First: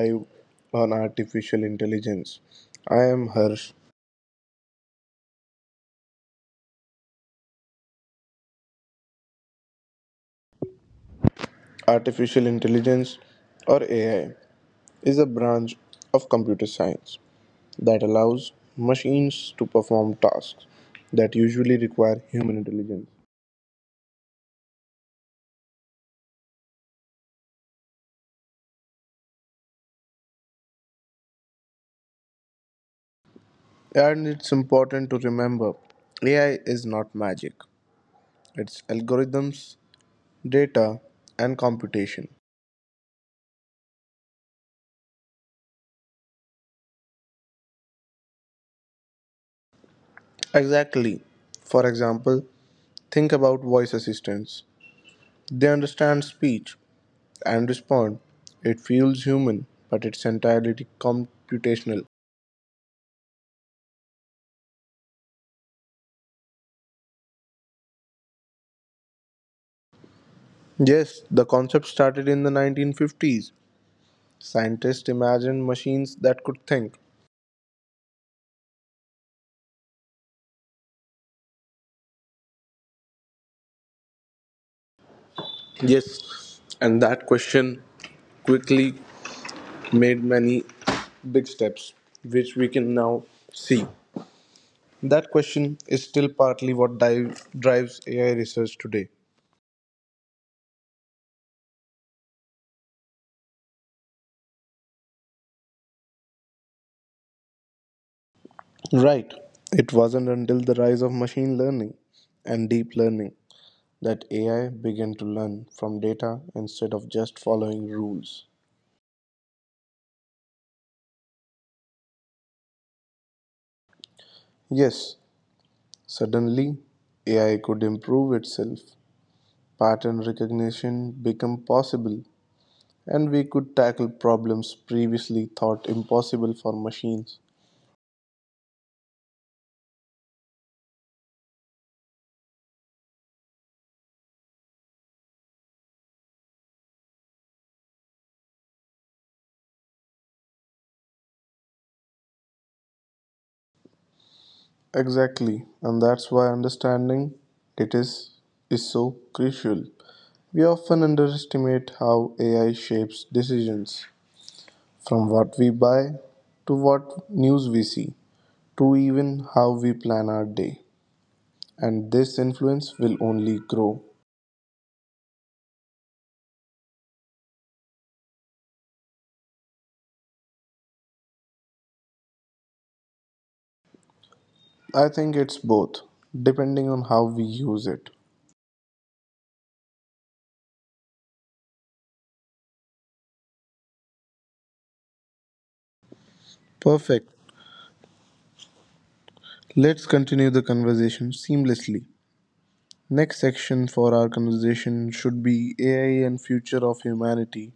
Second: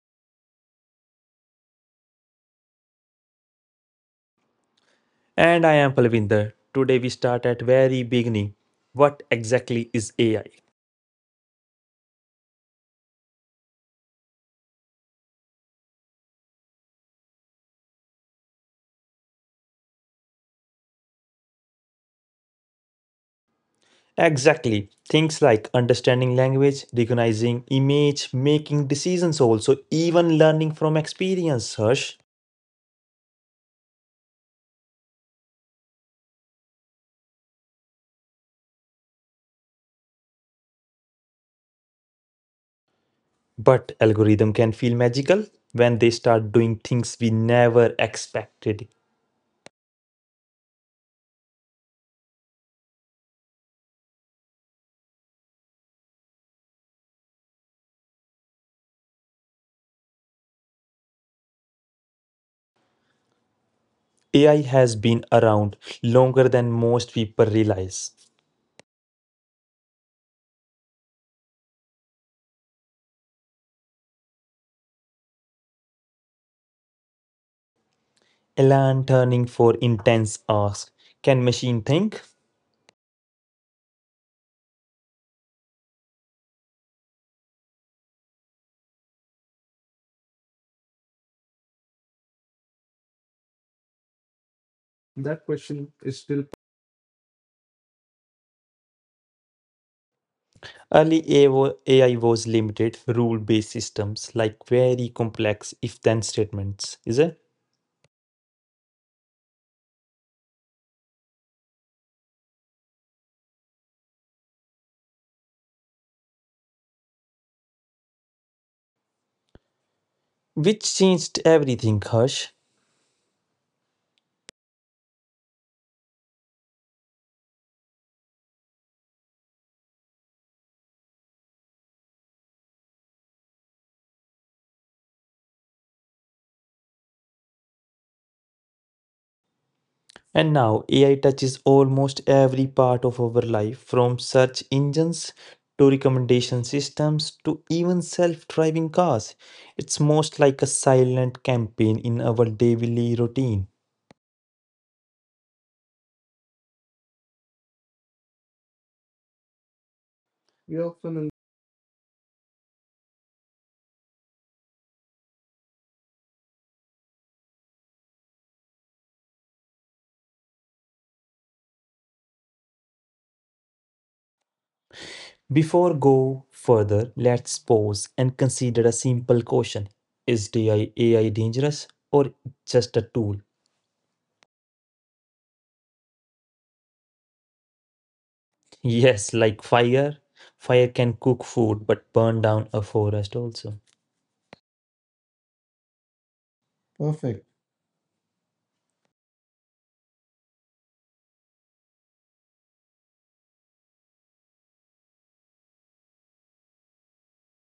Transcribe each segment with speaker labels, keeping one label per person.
Speaker 1: dive on artificial intelligence. I am Harsh.
Speaker 2: And I am Palvinder. Today we start at very beginning. What exactly is AI?
Speaker 1: Artificial intelligence, or AI, is a branch of computer science that allows machines to perform tasks that usually require human intelligence.
Speaker 2: Exactly. Things like understanding language, recognizing image, making decisions also, even learning from experience, Hush.
Speaker 1: And it's important to remember AI is not magic, it's algorithms, data, and computation.
Speaker 2: But algorithm can feel magical when they start doing things we never expected.
Speaker 1: Exactly. For example, think about voice assistants. They understand speech and respond. It feels human, but it's entirely computational.
Speaker 2: AI has been around longer than most people realize.
Speaker 1: Yes, the concept started in the 1950s. Scientists imagined machines that could think.
Speaker 2: Elan turning for intense ask, can machine think?
Speaker 1: Yes, and that question quickly made many big steps, which we can now see. That
Speaker 2: That
Speaker 1: question
Speaker 2: question
Speaker 1: is
Speaker 2: is
Speaker 1: still
Speaker 2: still.
Speaker 1: partly what drives AI research today.
Speaker 2: Early AO AI was limited, rule based systems like very complex if then statements, is it?
Speaker 1: Right. It wasn't until the rise of machine learning and deep learning that AI began to learn from data instead of just following rules.
Speaker 2: Which changed everything, Hush.
Speaker 1: Yes, suddenly AI could improve itself, pattern recognition became possible, and we could tackle problems previously thought impossible for machines.
Speaker 2: And now AI touches almost every part of our life from search engines to recommendation systems to even self driving cars. It's most like a silent campaign in our daily routine.
Speaker 1: Exactly, and that's why understanding it is so crucial. We often underestimate how AI shapes decisions, from what we buy to what news we see, to even how we plan our day, and this influence will only grow.
Speaker 2: Before go further, let's pause and consider a simple question. Is AI dangerous or just a tool?
Speaker 1: I think it's both, depending on how we use it.
Speaker 2: Yes, like fire. Fire can cook food but burn down a forest also.
Speaker 1: Perfect. Let's continue the conversation seamlessly. Next section for our conversation should be AI and future of humanity.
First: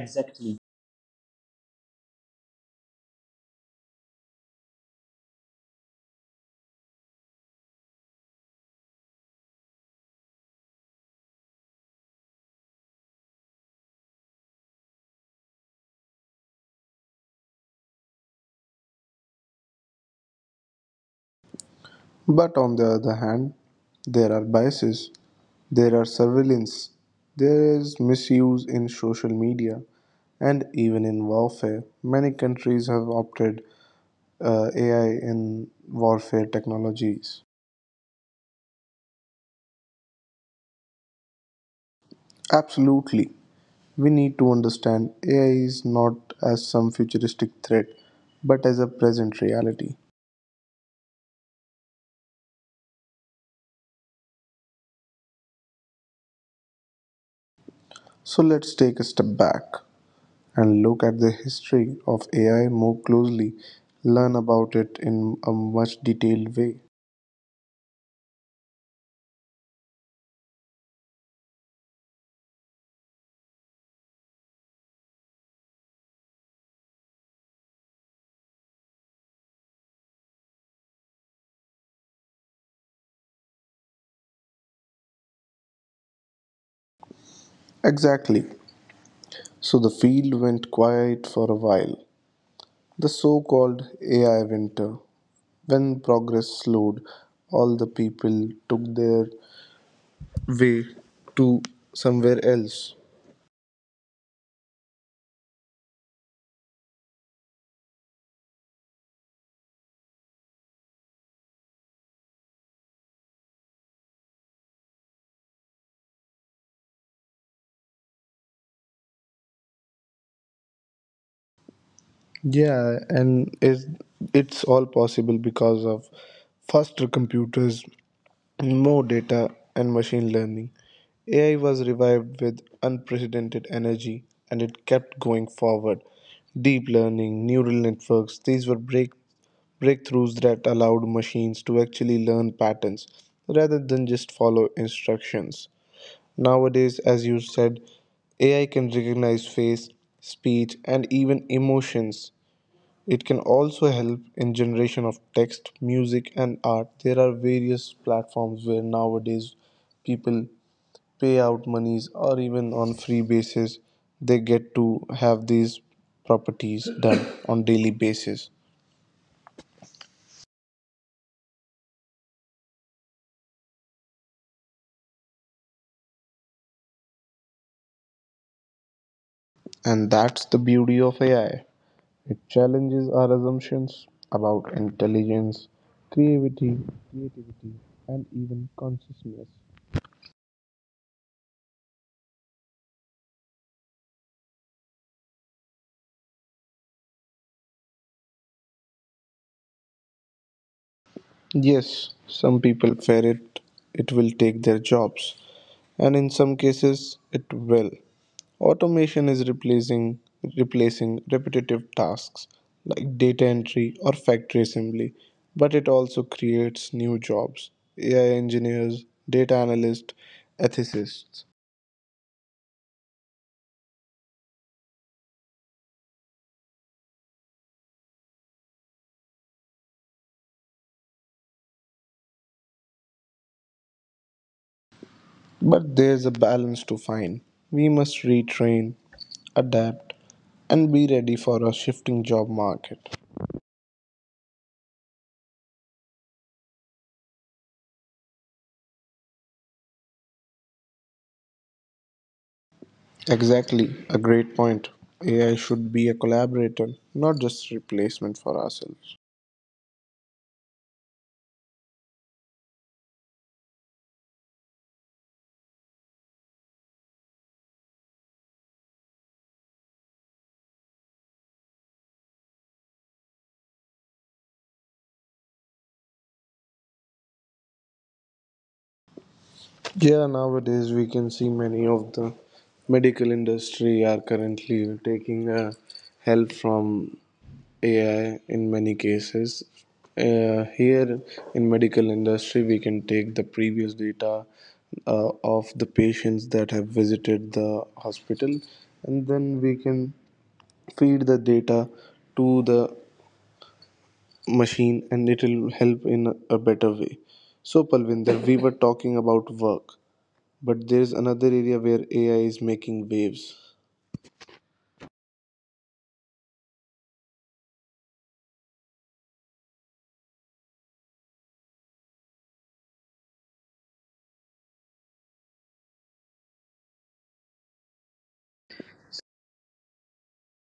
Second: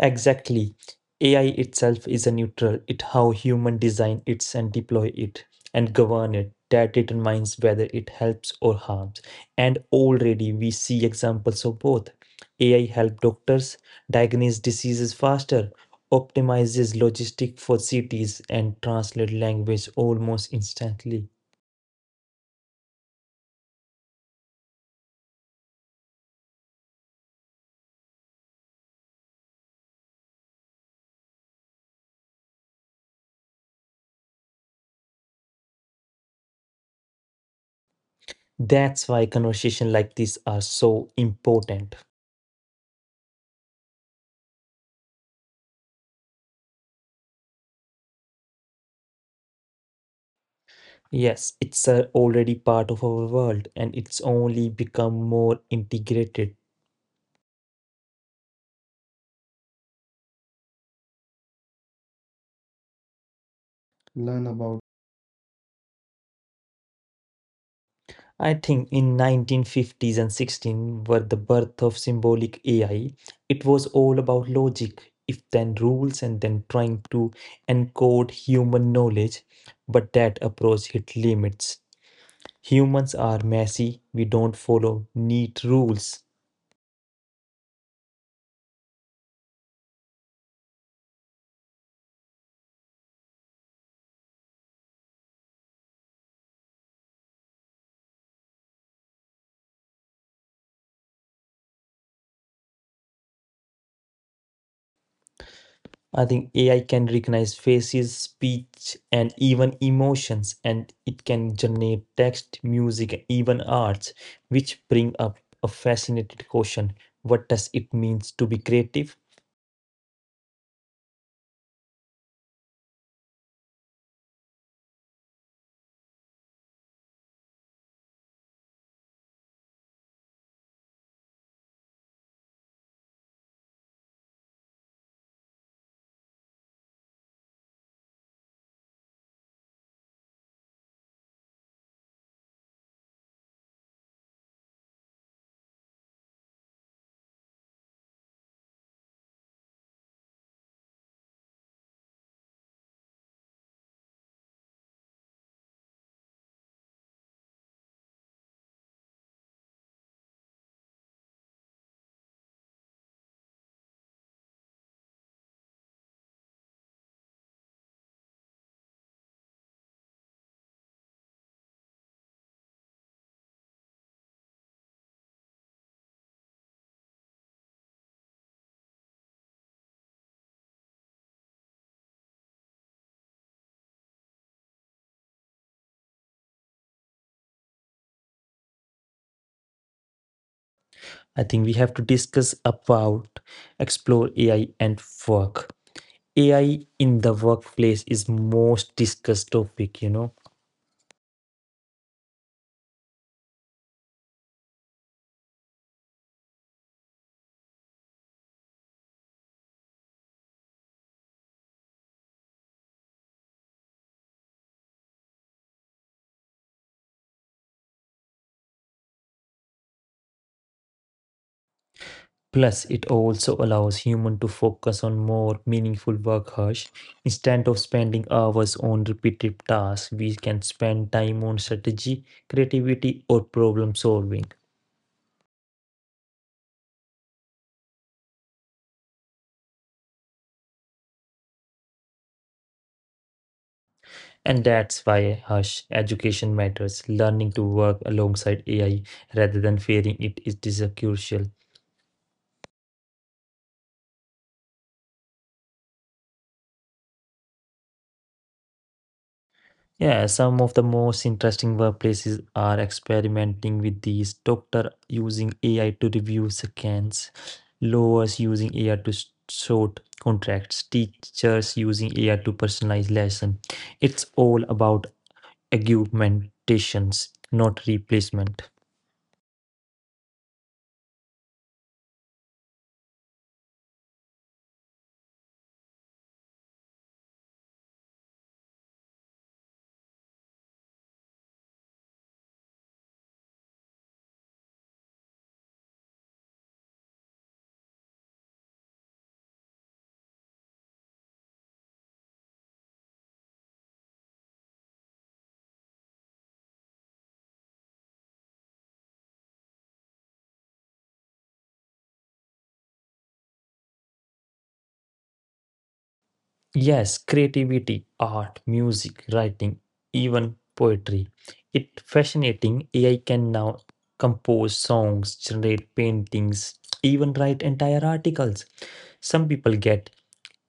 Speaker 2: Exactly. AI itself is a neutral. It how human design it and deploy it and govern it. That determines whether it helps or harms. And already we see examples of both. AI help doctors diagnose diseases faster, optimizes logistic for cities, and translate language almost instantly.
Speaker 1: But on the other hand, there are biases, there are surveillance, there is misuse in social media, and even in warfare. Many countries have opted AI in warfare technologies?
Speaker 2: That's why conversations like this are so important.
Speaker 1: Absolutely. We need to understand AI is not as some futuristic threat, but as a present reality.
Speaker 2: Yes, it's already part of our world and it's only become more integrated.
Speaker 1: So let's take a step back and look at the history of AI more closely, learn
Speaker 2: Learn
Speaker 1: about
Speaker 2: about
Speaker 1: it in a much detailed way.
Speaker 2: I think in 1950s and 16 were the birth of symbolic AI. It was all about logic, if then rules and then trying to encode human knowledge, but that approach hit limits. Humans are messy, we don't follow neat rules.
Speaker 1: Exactly. So the field went quiet for a while. The so called AI winter, when progress slowed, all the people took their way to somewhere else.
Speaker 2: I think AI can recognize faces, speech, and even emotions, and it can generate text, music, and even arts, which bring up a fascinating question. What does it means to be creative?
Speaker 1: Yeah, and is it's all possible because of faster computers, more data, and machine learning. AI was revived with unprecedented energy and it kept going forward. Deep learning, neural networks, these were breakthroughs that allowed machines to actually learn patterns rather than just follow instructions. Nowadays, as you said, AI can recognize face, speech, and even emotions. It can also help in generation of text, music, and art. There are various platforms where nowadays people pay out monies or even on free basis they get to have these properties done on daily basis, and that's the beauty of AI. It challenges our assumptions about intelligence, creativity, creativity, and even consciousness.
Speaker 2: I think we have to discuss about explore AI and work. AI in the workplace is most discussed topic.
Speaker 1: Yes, some people fear it, it will take their jobs, and in some cases, it will. Automation is replacing repetitive tasks like data entry or factory assembly, but it also creates new jobs: AI engineers, data analysts, ethicists.
Speaker 2: Plus, it also allows human to focus on more meaningful work Hush. Instead of spending hours on repetitive tasks, we can spend time on strategy, creativity, or problem solving.
Speaker 1: But there's a balance to find. We must retrain, adapt, and be ready for a shifting job market.
Speaker 2: And that's why hush education matters. Learning to work alongside AI rather than fearing it is crucial.
Speaker 1: Exactly, a great point. AI should be a collaborator, not just replacement for ourselves.
Speaker 2: Yeah, some of the most interesting workplaces are experimenting with these. Doctor using AI to review scans, lawyers using AI to sort contracts, teachers using AI to personalize lesson. It's all about augmentations, not replacement.
Speaker 1: Yeah, nowadays we can see many of the medical industry are currently taking help from AI in many cases. Here in medical industry, we can take the previous data of the patients that have visited the hospital, and then we can feed the data to the machine, and it will help in a better way. So, Palvinder, we were talking about work, but there is another area where AI is making waves.
Speaker 2: Yes, creativity, art, music, writing, even poetry. It fascinating AI can now compose songs, generate paintings, even write entire articles. Some people get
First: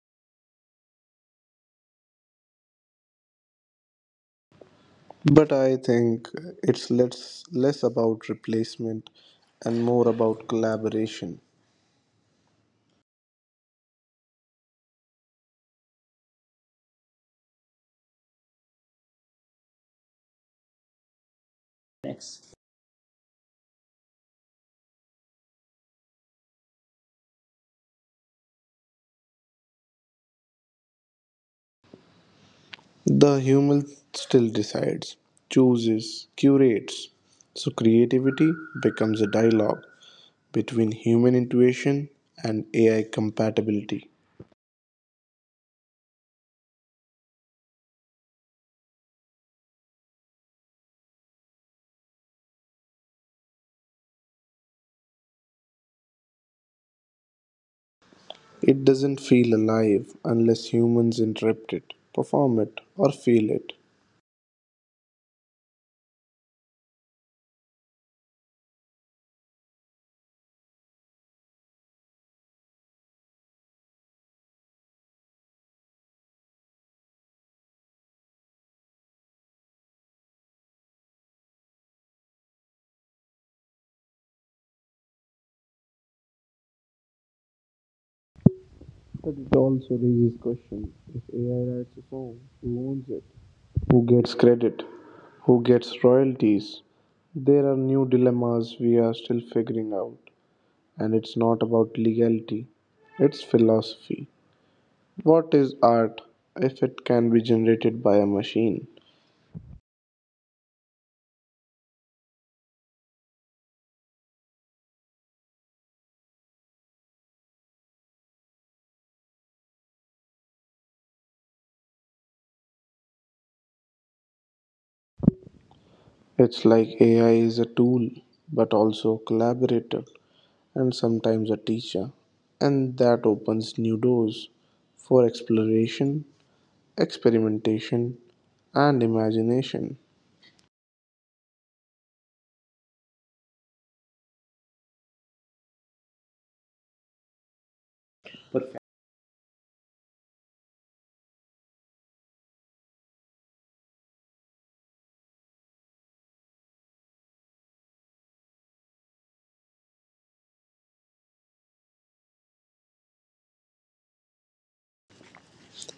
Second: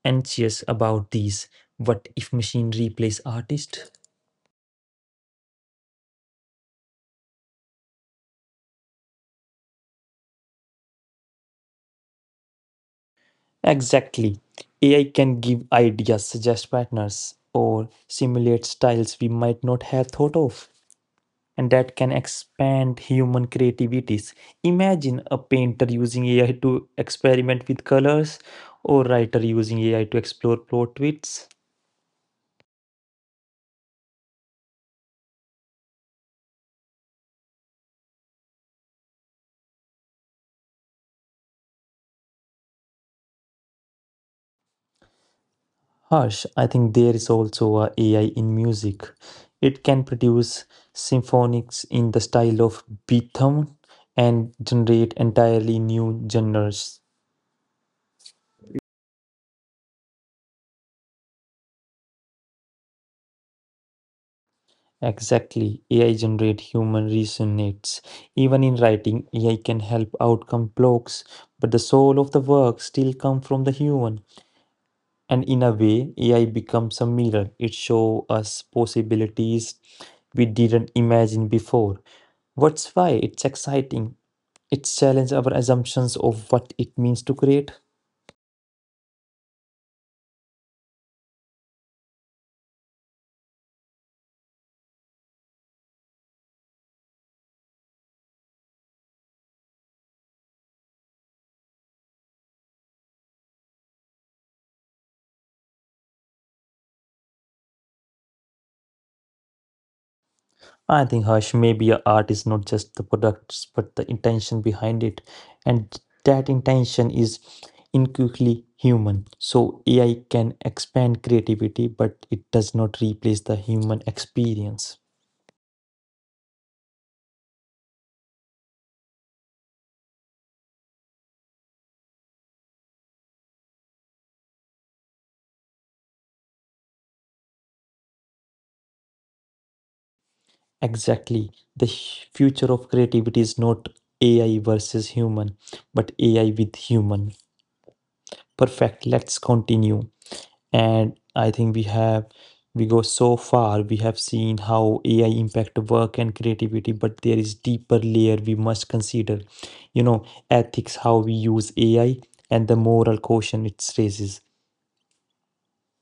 Speaker 2: anxious about these. What if machine replace artist?
Speaker 1: But I think it's less about replacement and more about collaboration.
Speaker 2: Exactly. AI can give ideas, suggest partners, or simulate styles we might not have thought of, and that can expand human creativities. Imagine a painter using AI to experiment with colors or writer using AI to explore plot twists.
Speaker 1: The human still decides, chooses, curates. So creativity becomes a dialogue between human intuition and AI compatibility.
Speaker 2: Harsh, I think there is also a AI in music. It can produce symphonics in the style of Beethoven and generate entirely new genres.
Speaker 1: It doesn't feel alive unless humans interrupt it, perform it, or feel it.
Speaker 2: Exactly. AI generate human reasonates. Even in writing, AI can help outcome blocks, but the soul of the work still come from the human. And in a way, AI becomes a mirror. It show us possibilities we didn't imagine before. What's why it's exciting. It challenges our assumptions of what it means to create.
Speaker 1: But it also raises questions. If AI writes a song, who owns it? Who gets credit? Who gets royalties? There are new dilemmas we are still figuring out, and it's not about legality, it's philosophy. What is art if it can be generated by a machine?
Speaker 2: I think, Harsh, maybe a art is not just the products, but the intention behind it. And that intention is inquiry human. So AI can expand creativity, but it does not replace the human experience.
Speaker 1: It's like AI is a tool, but also a collaborator and sometimes a teacher, and that opens new doors for exploration, experimentation, and imagination.
Speaker 2: Exactly. The future of creativity is not AI versus human, but AI with human. Perfect. Let's continue. And I think we go so far, we have seen how ai impact work and creativity, but there is deeper layer we must consider, you know, ethics, how we use ai and the moral question it raises.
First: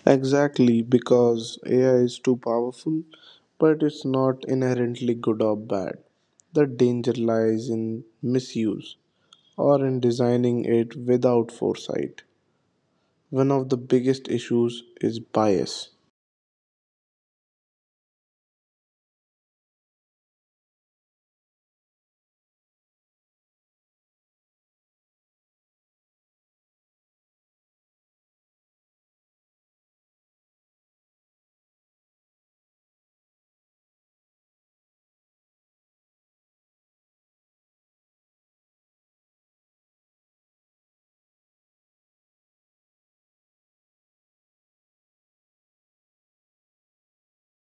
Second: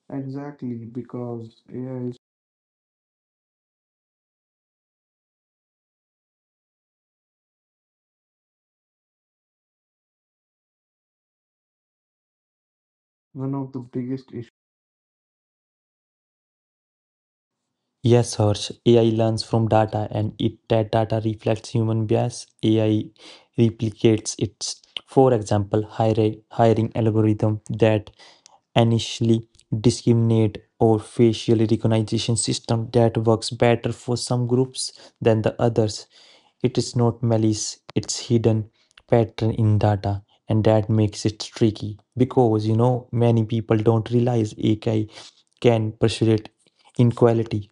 Speaker 1: Exactly,
Speaker 2: Exactly,
Speaker 1: because
Speaker 2: because
Speaker 1: AI
Speaker 2: AI
Speaker 1: is
Speaker 2: is
Speaker 1: too powerful, but it's not inherently good or bad. The danger lies in misuse or in designing it without foresight. One
Speaker 2: one
Speaker 1: of
Speaker 2: of
Speaker 1: the
Speaker 2: the
Speaker 1: biggest
Speaker 2: biggest.
Speaker 1: issues is bias.
Speaker 2: Yes, Harsh, AI learns from data, and if that data reflects human bias, AI replicates it. For example, hiring algorithm that initially discriminate or facial recognition system that works better for some groups than the others. It is not malice, it's hidden pattern in data, and that makes it tricky, because you know many people don't realize AI can persuade inequality.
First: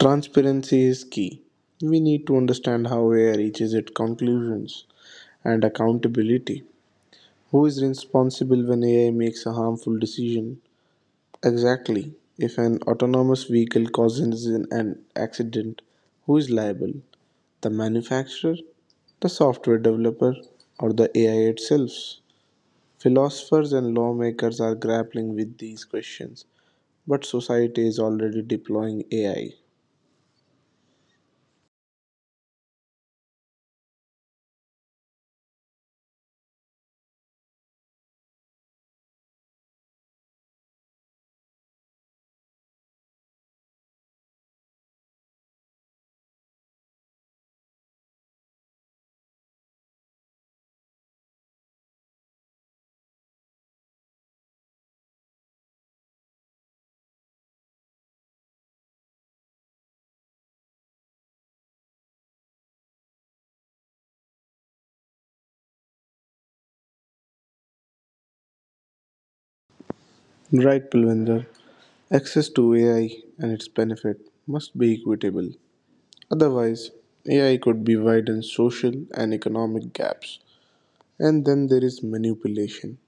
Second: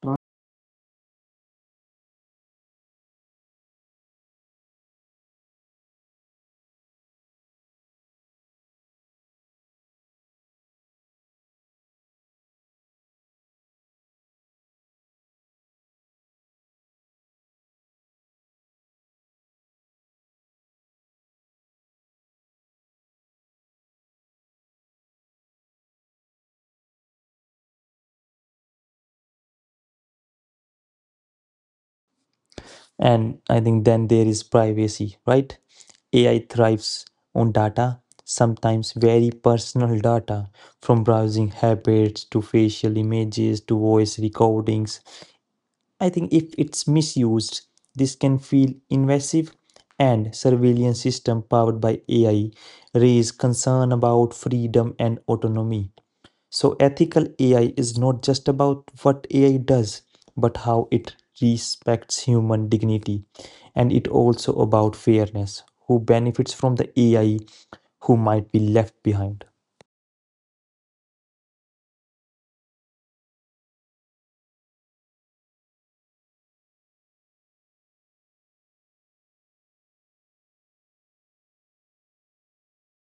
Speaker 1: Transparency is key. We need to understand how AI reaches its conclusions and accountability. Who is responsible when AI makes a harmful decision? Exactly. If an autonomous vehicle causes an accident, who is liable? The manufacturer, the software developer, or the AI itself? Philosophers and lawmakers are grappling with these questions, but society is already deploying AI.
Speaker 2: And I think then there is privacy, right? AI thrives on data, sometimes very personal data, from browsing habits to facial images to voice recordings. I think if it's misused, this can feel invasive, and surveillance system powered by AI raise concern about freedom and autonomy. So, ethical AI is not just about what AI does, but how it respects human dignity. And it also about fairness. Who benefits from the AI, who might be left behind.
Speaker 1: Right, Pulvinder. Access to AI and its benefit must be equitable. Otherwise, AI could be widen social and economic gaps. And then there is manipulation.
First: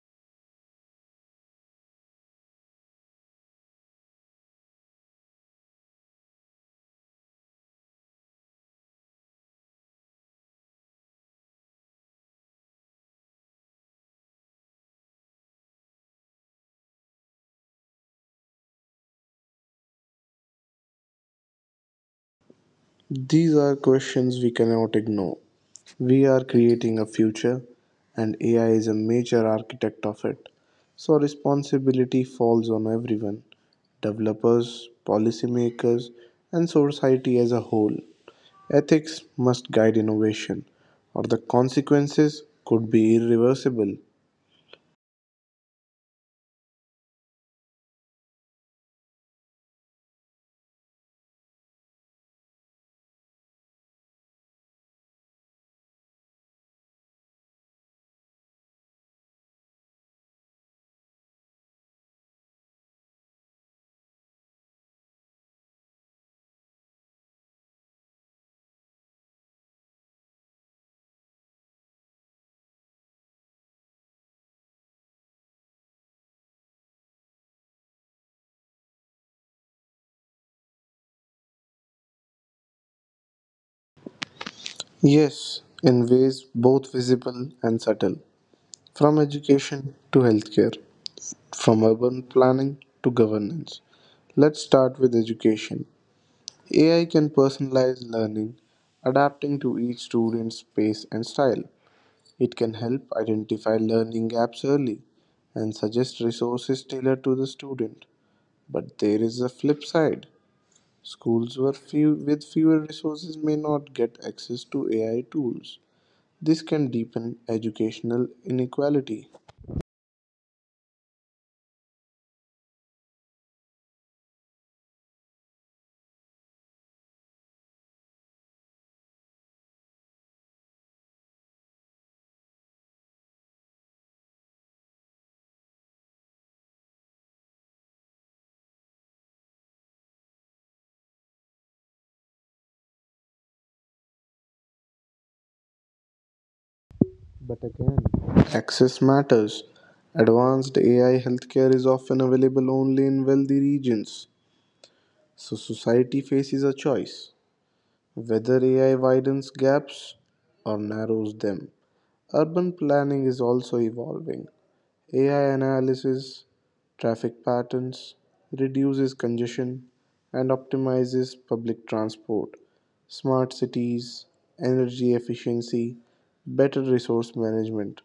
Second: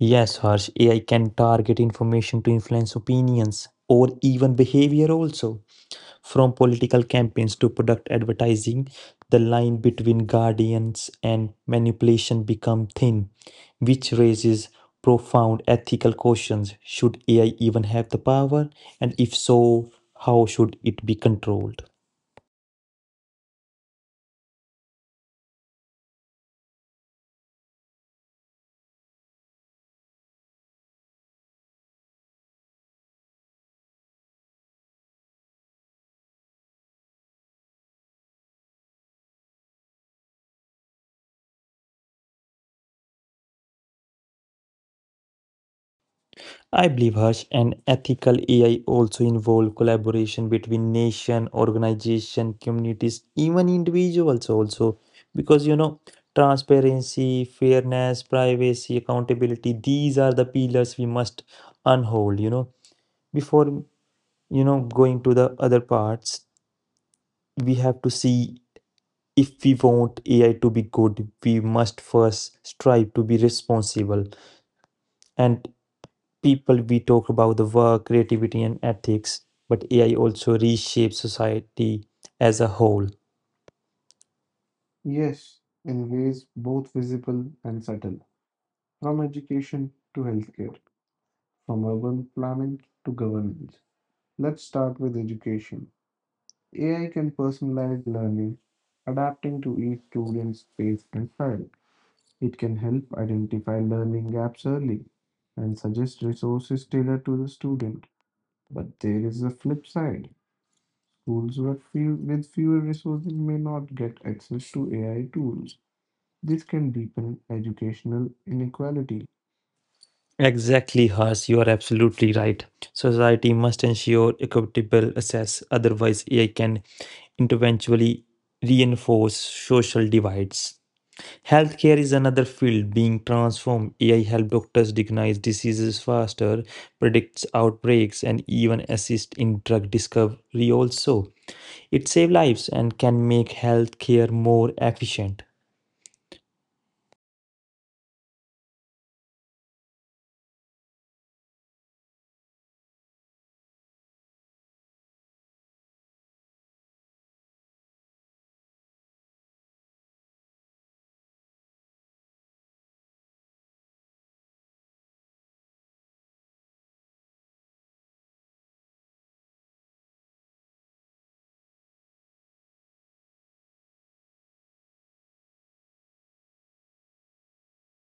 Speaker 2: Yes, Harsh, AI can target information to influence opinions or even behavior also. From political campaigns to product advertising, the line between guardians and manipulation become thin, which raises profound ethical questions. Should AI even have the power? And if so, how should it be controlled?
Speaker 1: These are questions we cannot ignore. We are creating a future, and AI is a major architect of it. So, responsibility falls on everyone, developers, policymakers, and society as a whole. Ethics must guide innovation, or the consequences could be irreversible.
Speaker 2: I believe Harsh an ethical AI also involve collaboration between nation, organization, communities, even individuals also. Because you know, transparency, fairness, privacy, accountability, these are the pillars we must unhold, you know. Before you know going to the other parts, we have to see if we want AI to be good, we must first strive to be responsible. And people, we talk about the work creativity and ethics, but ai also reshapes society as a whole. Yes,
Speaker 1: Yes,
Speaker 2: in
Speaker 1: in
Speaker 2: ways
Speaker 1: ways
Speaker 2: both
Speaker 1: both visible
Speaker 2: visible
Speaker 1: and
Speaker 2: and
Speaker 1: subtle,
Speaker 2: subtle, from
Speaker 1: from
Speaker 2: education
Speaker 1: education to
Speaker 2: to healthcare,
Speaker 1: healthcare,
Speaker 2: from
Speaker 1: from urban
Speaker 2: urban
Speaker 1: planning
Speaker 2: planning to
Speaker 1: to
Speaker 2: governance.
Speaker 1: governance. Let's
Speaker 2: Let's
Speaker 1: start
Speaker 2: start
Speaker 1: with
Speaker 2: with
Speaker 1: education.
Speaker 2: education.
Speaker 1: AI
Speaker 2: AI can
Speaker 1: can
Speaker 2: personalize
Speaker 1: personalize
Speaker 2: learning,
Speaker 1: learning,
Speaker 2: adapting
Speaker 1: adapting
Speaker 2: to
Speaker 1: to
Speaker 2: each
Speaker 1: each
Speaker 2: student's
Speaker 1: student's
Speaker 2: pace
Speaker 1: pace and
Speaker 2: and
Speaker 1: style.
Speaker 2: style. It
Speaker 1: It can
Speaker 2: can
Speaker 1: help
Speaker 2: help
Speaker 1: identify
Speaker 2: identify
Speaker 1: learning
Speaker 2: learning gaps
Speaker 1: gaps
Speaker 2: early
Speaker 1: early and
Speaker 2: and
Speaker 1: suggest
Speaker 2: suggest
Speaker 1: resources
Speaker 2: resources
Speaker 1: tailored
Speaker 2: tailored to
Speaker 1: to the
Speaker 2: the student.
Speaker 1: student. But
Speaker 2: But there
Speaker 1: there
Speaker 2: is
Speaker 1: is
Speaker 2: a
Speaker 1: a
Speaker 2: flip
Speaker 1: flip
Speaker 2: side.
Speaker 1: side.
Speaker 2: Schools
Speaker 1: Schools were
Speaker 2: were
Speaker 1: few,
Speaker 2: few,
Speaker 1: with
Speaker 2: with fewer
Speaker 1: fewer
Speaker 2: resources
Speaker 1: resources
Speaker 2: may
Speaker 1: may
Speaker 2: not
Speaker 1: not get
Speaker 2: get
Speaker 1: access
Speaker 2: access
Speaker 1: to
Speaker 2: to
Speaker 1: AI
Speaker 2: AI tools.
Speaker 1: tools. This
Speaker 2: This
Speaker 1: can
Speaker 2: can deepen
Speaker 1: deepen
Speaker 2: educational
Speaker 1: educational
Speaker 2: inequality.
Speaker 1: inequality.
Speaker 2: Exactly, Harsh. You are absolutely right. Society must ensure equitable access, otherwise, AI can eventually reinforce social divides. Healthcare is another field being transformed. AI helps doctors recognize diseases faster, predicts outbreaks, and even assist in drug discovery also. It saves lives and can make healthcare more efficient.
Speaker 1: Access matters. Advanced AI healthcare is often available only in wealthy regions. So society faces a choice whether AI widens gaps or narrows them. Urban planning is also evolving. AI analysis traffic patterns, reduces congestion, and optimizes public transport. Smart cities, energy efficiency, better resource management.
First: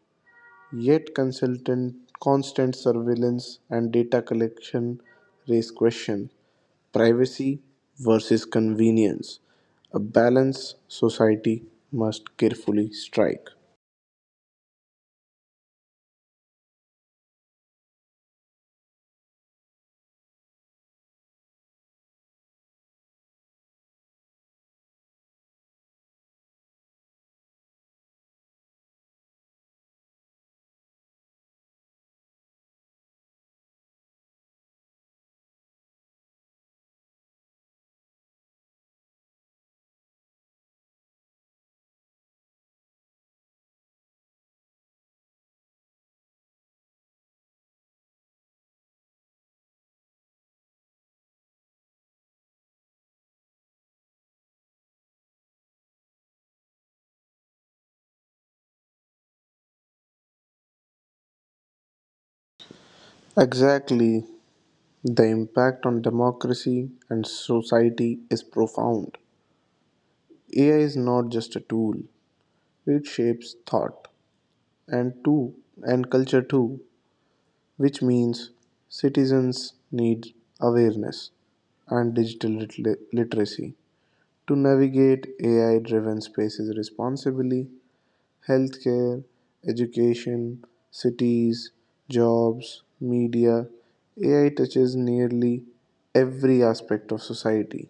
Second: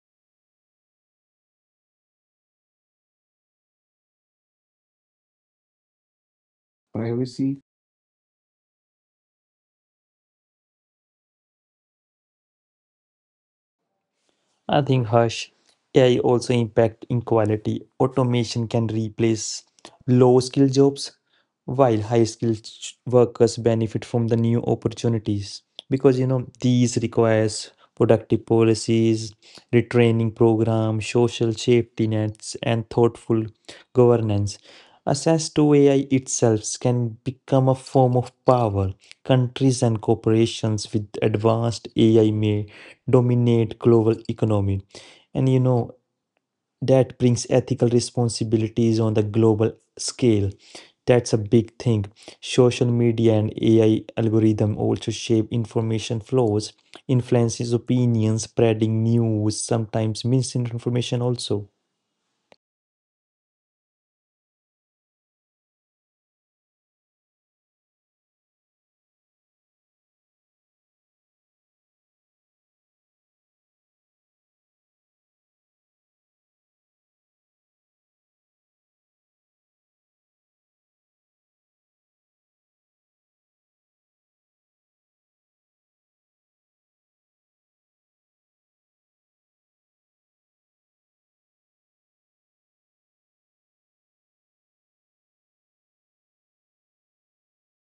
Speaker 1: Yet consultant constant surveillance and data collection raise questions.
Speaker 2: Privacy.
Speaker 1: Privacy versus convenience, a balance society must carefully strike.
Speaker 2: I think Harsh, AI also impact inequality. Automation can replace low skill jobs while high skilled workers benefit from the new opportunities, because you know these requires productive policies, retraining programs, social safety nets, and thoughtful governance. Access to ai itself can become a form of power. Countries and corporations with advanced ai may dominate global economy, and you know that brings ethical responsibilities on the global scale. That's a big thing. Social media and ai algorithm also shape information flows, influences opinions, spreading news, sometimes misinformation also.
Speaker 1: Exactly, the impact on democracy and society is profound. AI is not just a tool, it shapes thought and too and culture too, which means citizens need awareness and digital literacy to navigate AI driven spaces responsibly. Healthcare, education, cities, jobs, media. AI touches nearly every aspect of society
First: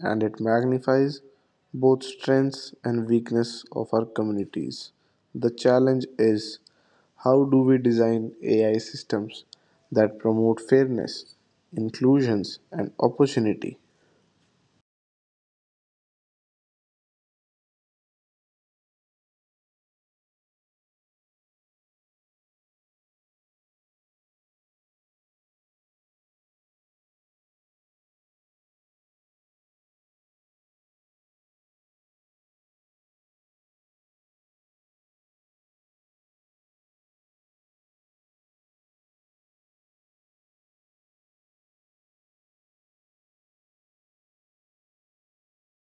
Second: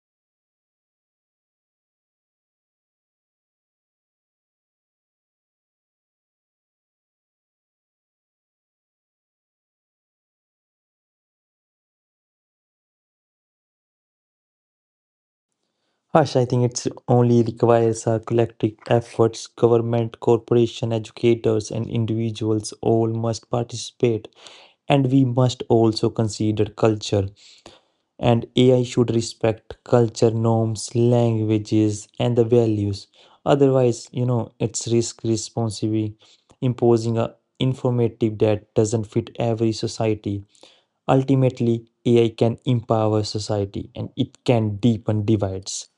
Speaker 1: and it magnifies both strengths and weakness of our communities. The challenge is, how do we design AI systems that promote fairness, inclusions and opportunity?
Speaker 2: Hush, I think it's only requires our collective efforts. Government, corporation, educators, and individuals all must participate. And we must also consider culture. And AI should respect culture, norms, languages, and the values. Otherwise, you know, it's risk responsibly imposing a informative that doesn't fit every society. Ultimately, AI can empower society and it can deepen divides.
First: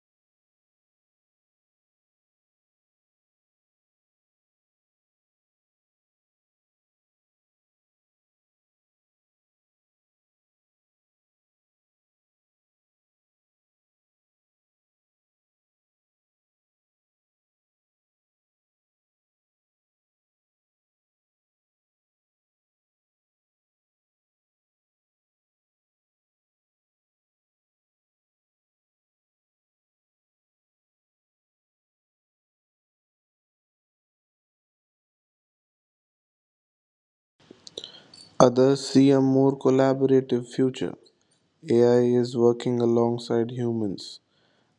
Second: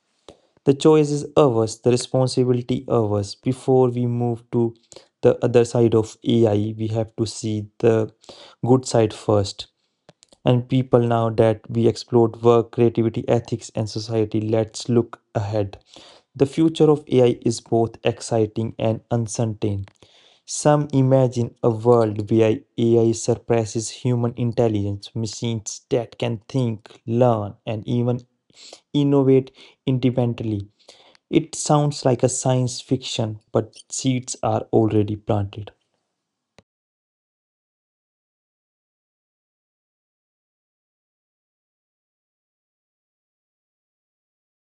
Speaker 2: The choice is ours, the responsibility ours. Before we move to the other side of AI, we have to see the good side first. And people, now that we explored work, creativity, ethics, and society, let's look ahead. The future of AI is both exciting and uncertain. Some imagine a world where AI surpasses human intelligence, machines that can think, learn, and even innovate independently. It sounds like a science fiction, but seeds are already planted.
Speaker 1: Others see a more collaborative future. AI is working alongside humans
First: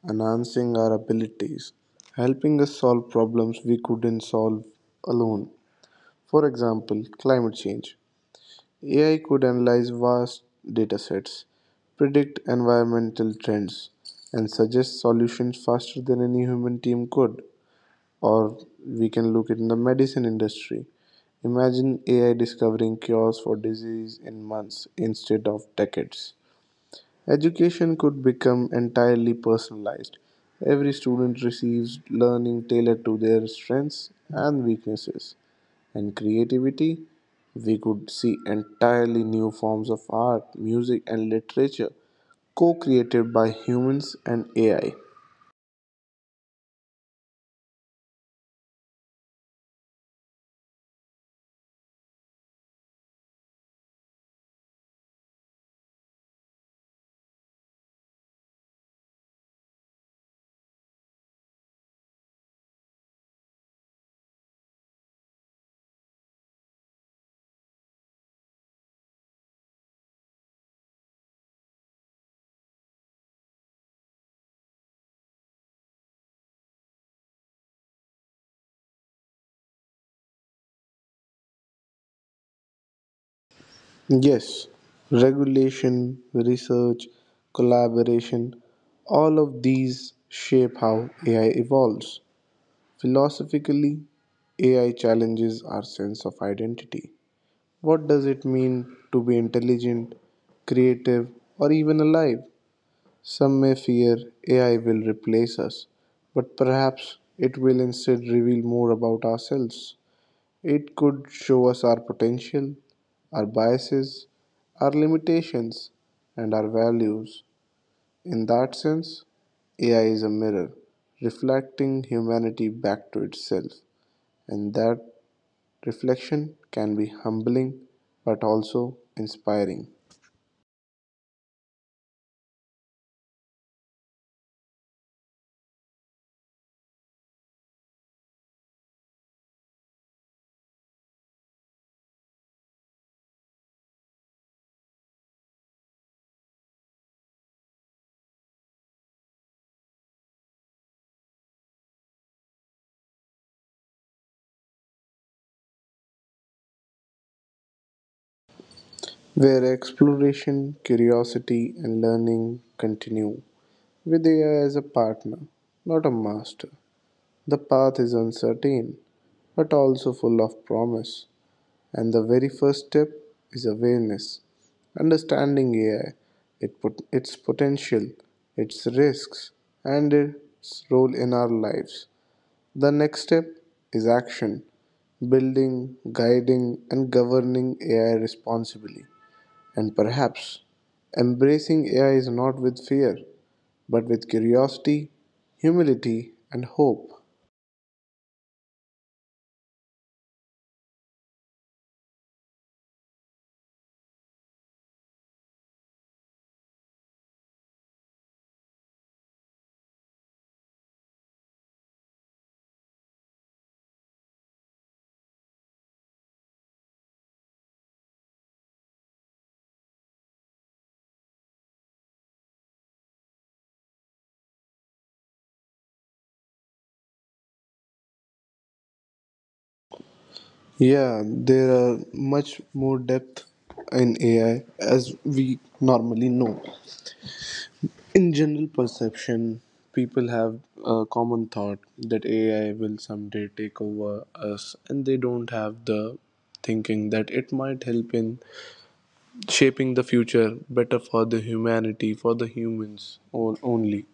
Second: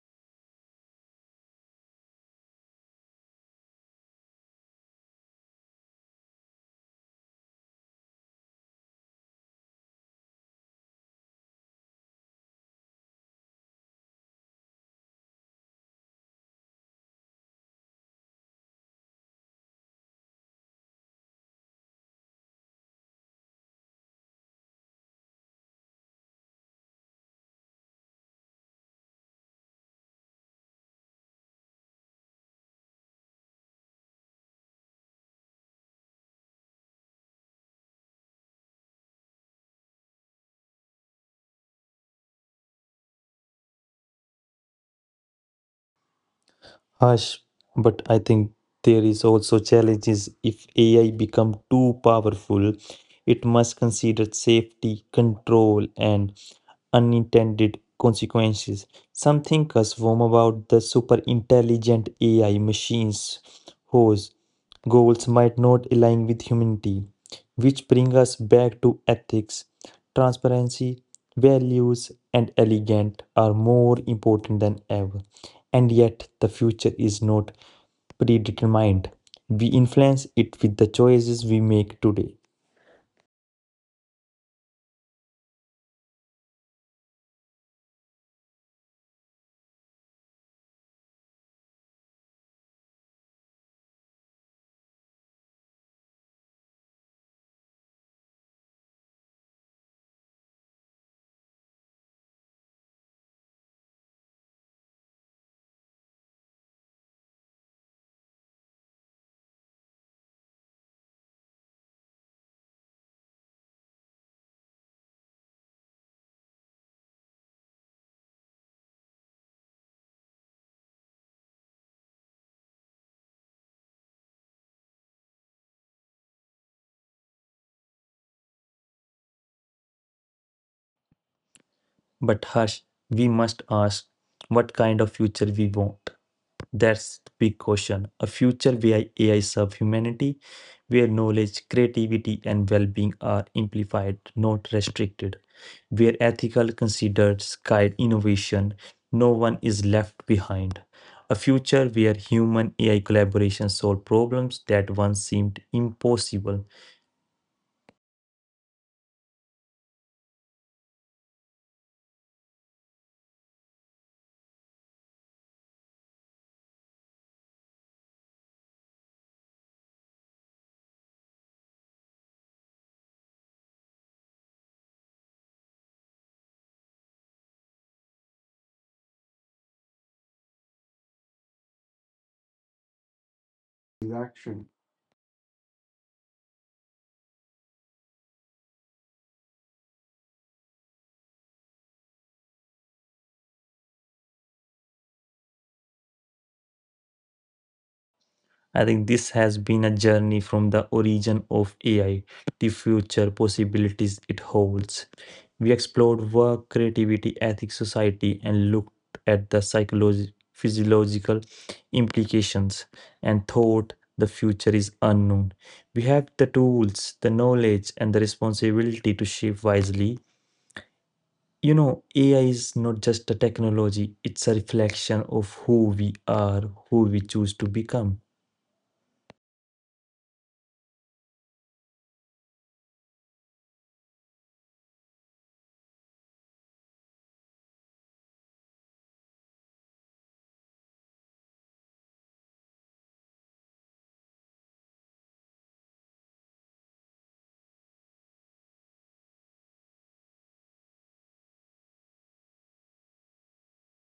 Speaker 1: enhancing our abilities, helping us solve problems we couldn't solve alone. For example, climate change. AI could analyze vast datasets, predict environmental trends, and suggest solutions faster than any human team could. Or we can look at the medicine industry. Imagine AI discovering cures for disease in months instead of decades. Education could become entirely personalized. Every student receives learning tailored to their strengths and weaknesses. And creativity, we could see entirely new forms of art, music, and literature co created by humans and AI.
Speaker 2: Harsh, but I think there is also challenges if AI become too powerful. It must consider safety, control, and unintended consequences. Some thinkers warn about the super intelligent AI machines whose goals might not align with humanity, which bring us back to ethics, transparency, values, and elegant are more important than ever. And yet, the future is not predetermined. We influence it with the choices we make today.
Speaker 1: Yes, regulation, research, collaboration, all of these shape how AI evolves. Philosophically, AI challenges our sense of identity. What does it mean to be intelligent, creative, or even alive? Some may fear AI will replace us, but perhaps it will instead reveal more about ourselves. It could show us our potential, our biases, our limitations, and our values. In that sense, AI is a mirror reflecting humanity back to itself, and that reflection can be humbling but also inspiring,
Speaker 2: But hush, we must ask what kind of future we want. That's the big question. A future where AI serves humanity, where knowledge, creativity, and well being are amplified, not restricted, where ethical considers guide innovation, no one is left behind. A future where human AI collaboration solve problems that once seemed impossible.
Speaker 1: where exploration, curiosity, and learning continue with AI as a partner, not a master. The path is uncertain but also full of promise, and the very first step is awareness. Understanding AI, its potential, its risks, and its role in our lives. The next step is action,
Speaker 2: Action.
Speaker 1: building, guiding, and governing AI responsibly. And perhaps embracing AI is not with fear, but with curiosity, humility, and hope.
Speaker 2: I think this has been a journey from the origin of AI to future possibilities it holds. We explored work, creativity, ethics, society, and looked at the psychological, physiological implications and thought the future is unknown. We have the tools, the knowledge, and the responsibility to shape wisely. You know, AI is not just a technology, it's a reflection of who we are, who we choose to become.
Speaker 1: Yeah, there are much more depth in AI as we normally know. In general perception, people have a common thought that AI will someday take over us, and they don't have the thinking that it might help in shaping the future better for the humanity, for the humans only.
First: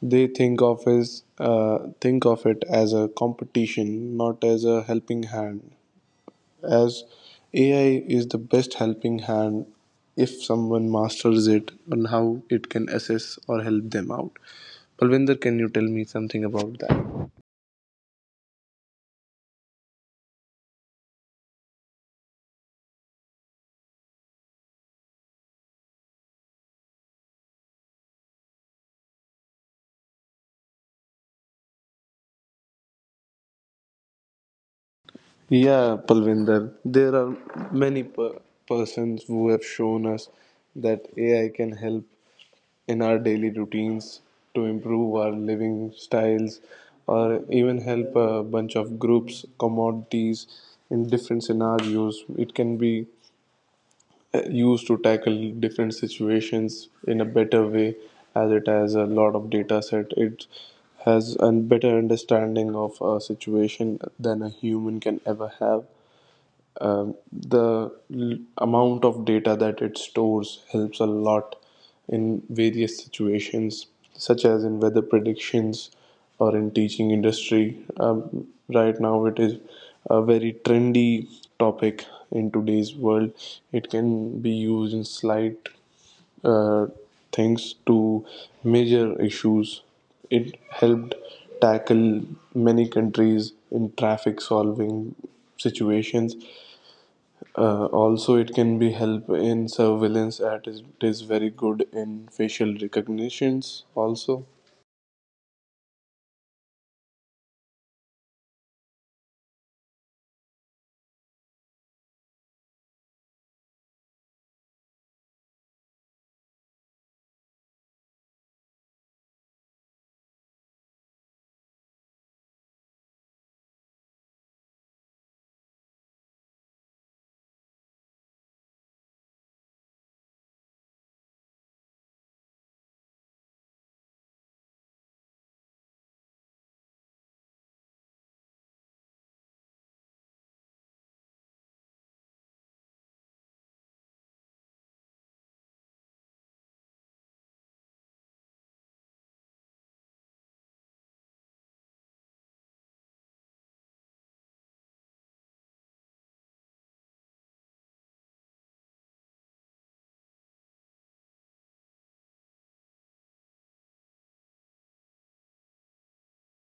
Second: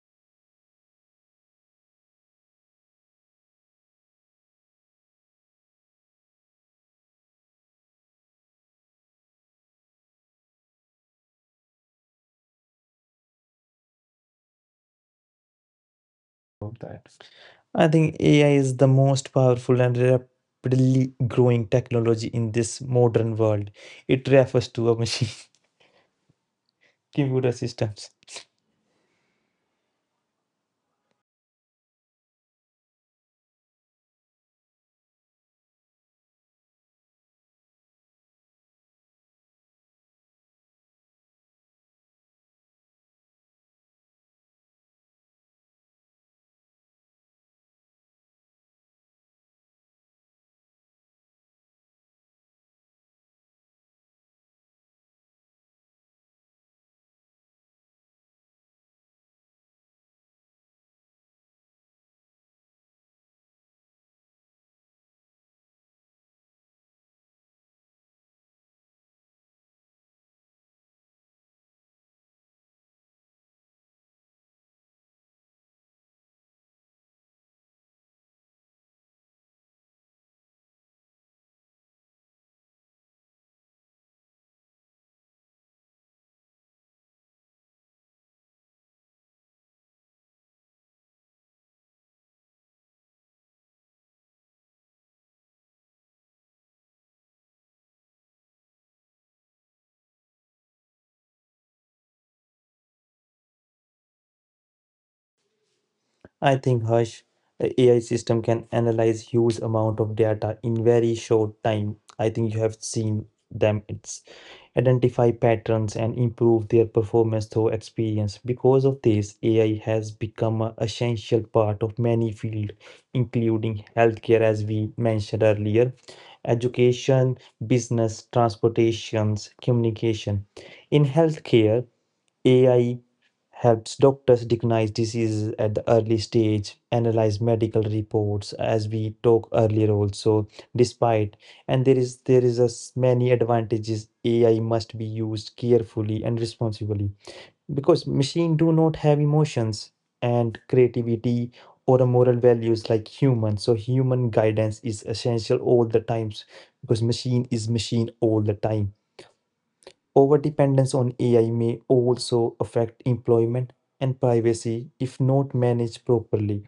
Speaker 1: They think of as think of it as a competition, not as a helping hand. As AI is the best helping hand if someone masters it on how it can assess or help them out. Palvinder, can you tell me something about that?
Speaker 2: I think AI is the most powerful and rapidly growing technology in this modern world. It refers to a machine, computer systems.
Speaker 1: Yeah, Palvinder, there are many per- persons who have shown us that AI can help in our daily routines to improve our living styles or even help a bunch of groups, commodities in different scenarios. It can be used to tackle different situations in a better way, as it has a lot of data set. It has a better understanding of a situation than a human can ever have. The amount of data that it stores helps a lot in various situations, such as in weather predictions or in teaching industry. Right now it is a very trendy topic in today's world. It can be used in slight uh, things to major issues. It helped tackle many countries in traffic solving situations. Also, it can be help in surveillance. It is very good in facial recognitions. Also,
Speaker 2: I think Hush a AI system can analyze huge amount of data in very short time. I think you have seen them. It's identify patterns and improve their performance through experience. Because of this, AI has become an essential part of many fields, including healthcare, as we mentioned earlier, education, business, transportations, communication. In healthcare, AI helps doctors recognize diseases at the early stage, analyze medical reports, as we talked earlier also, despite, and there is as many advantages AI must be used carefully and responsibly, because machine do not have emotions and creativity or a moral values like human, so human guidance is essential all the times, because machine is machine all the time. Overdependence on AI may also affect employment and privacy if not managed properly.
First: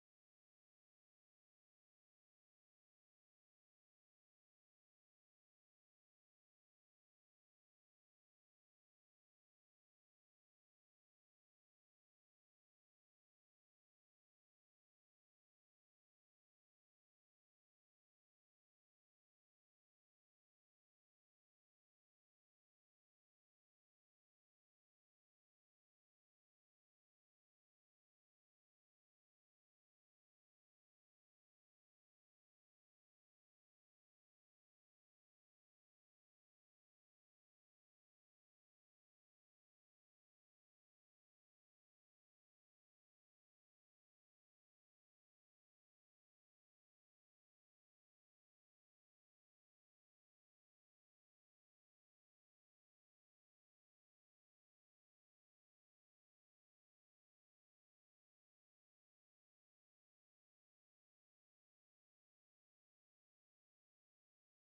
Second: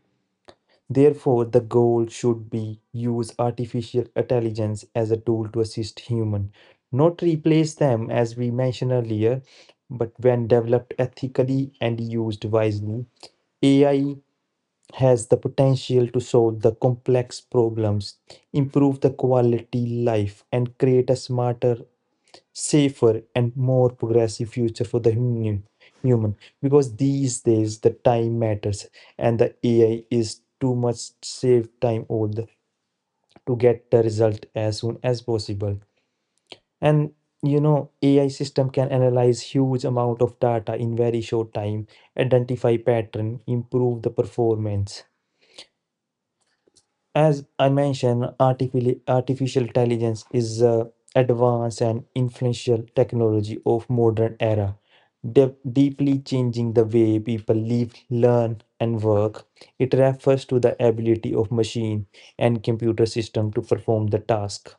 Speaker 2: Therefore, the goal should be use artificial intelligence as a tool to assist human, not replace them as we mentioned earlier, but when developed ethically and used wisely, AI has the potential to solve the complex problems, improve the quality life and create a smarter, safer, and more progressive future for the human, because these days the time matters, and the ai is too much save time old to get the result as soon as possible. And you know ai system can analyze huge amount of data in very short time, identify pattern, improve the performance. As I mentioned, artificial intelligence is a advanced and influential technology of modern era, deeply changing the way people live, learn, and work. It refers to the ability of machine and computer system to perform the task.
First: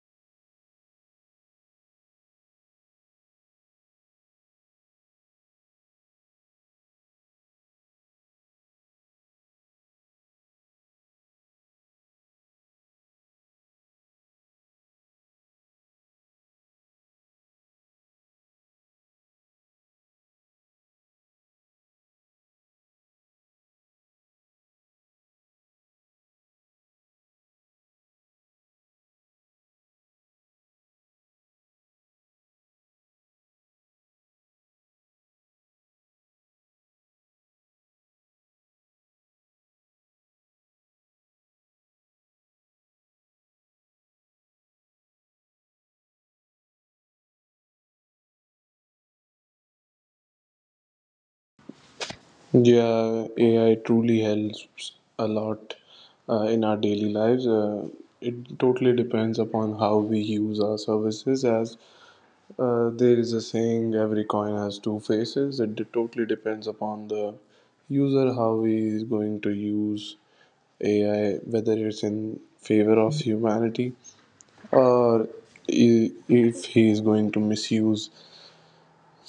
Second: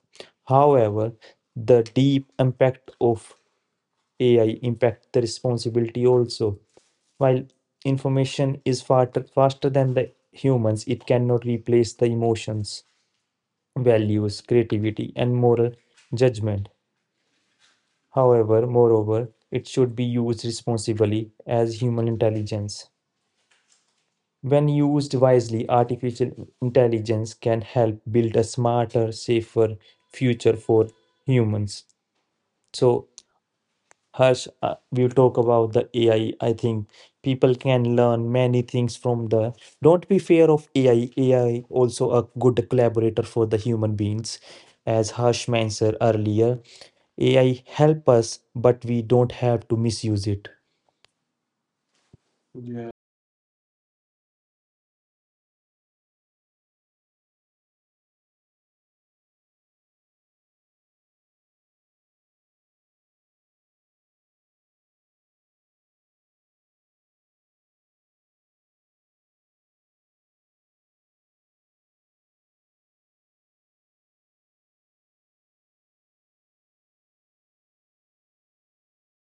Speaker 2: However, the deep impact of AI impact the responsibility also. While information is faster than the humans, it cannot replace the emotions, values, creativity, and moral judgment. However, moreover, it should be used responsibly as human intelligence. When used wisely, artificial intelligence can help build a smarter, safer future for humans. So, Harsh, we talk about the AI. I think people can learn many things from the. Don't be fear of AI. AI also a good collaborator for the human beings, as Harsh mentioned earlier. AI help us, but we don't have to misuse it.
Speaker 1: yeah, AI truly helps a lot in our daily lives. It totally depends upon how we use our services. As there is a saying, every coin has two faces. It totally depends upon the user how he is going to use AI, whether it's in favor of humanity or i- if he is going to misuse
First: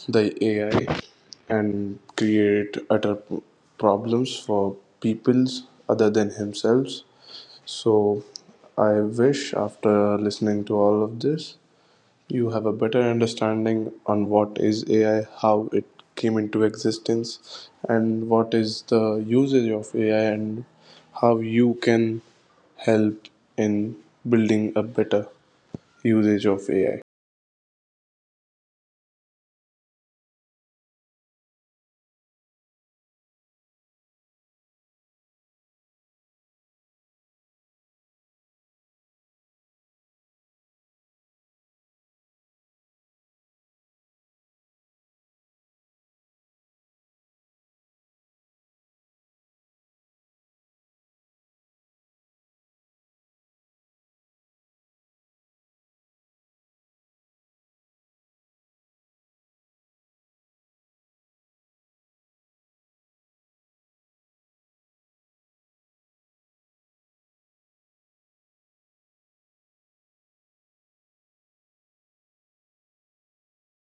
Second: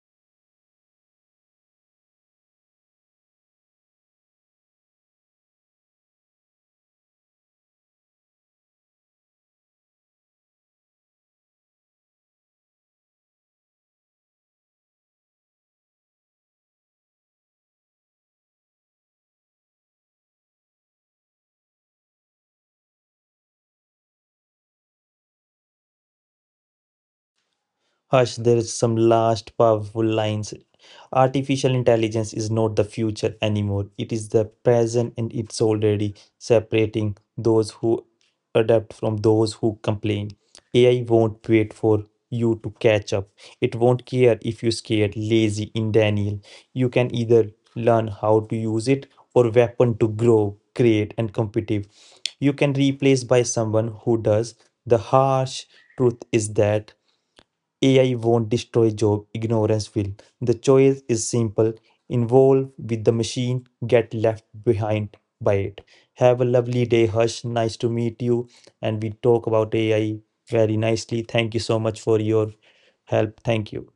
Speaker 1: the AI and create utter problems for peoples other than himself. So I wish after listening to all of this, you have a better understanding on what is AI, how it came into existence, and what is the usage of AI, and how you can help in building a better usage of AI.
Speaker 2: Hush, there is some last powerful lines. Artificial intelligence is not the future anymore. It is the present and it's already separating those who adapt from those who complain. AI won't wait for you to catch up. It won't care if you're scared, lazy, in Daniel. You can either learn how to use it or weapon to grow, create, and competitive. You can replace by someone who does. The harsh truth is that AI won't destroy job, ignorance will. The choice is simple. Involve with the machine, get left behind by it. Have a lovely day, Hush. Nice to meet you. And we talk about AI very nicely. Thank you so much for your help. Thank you.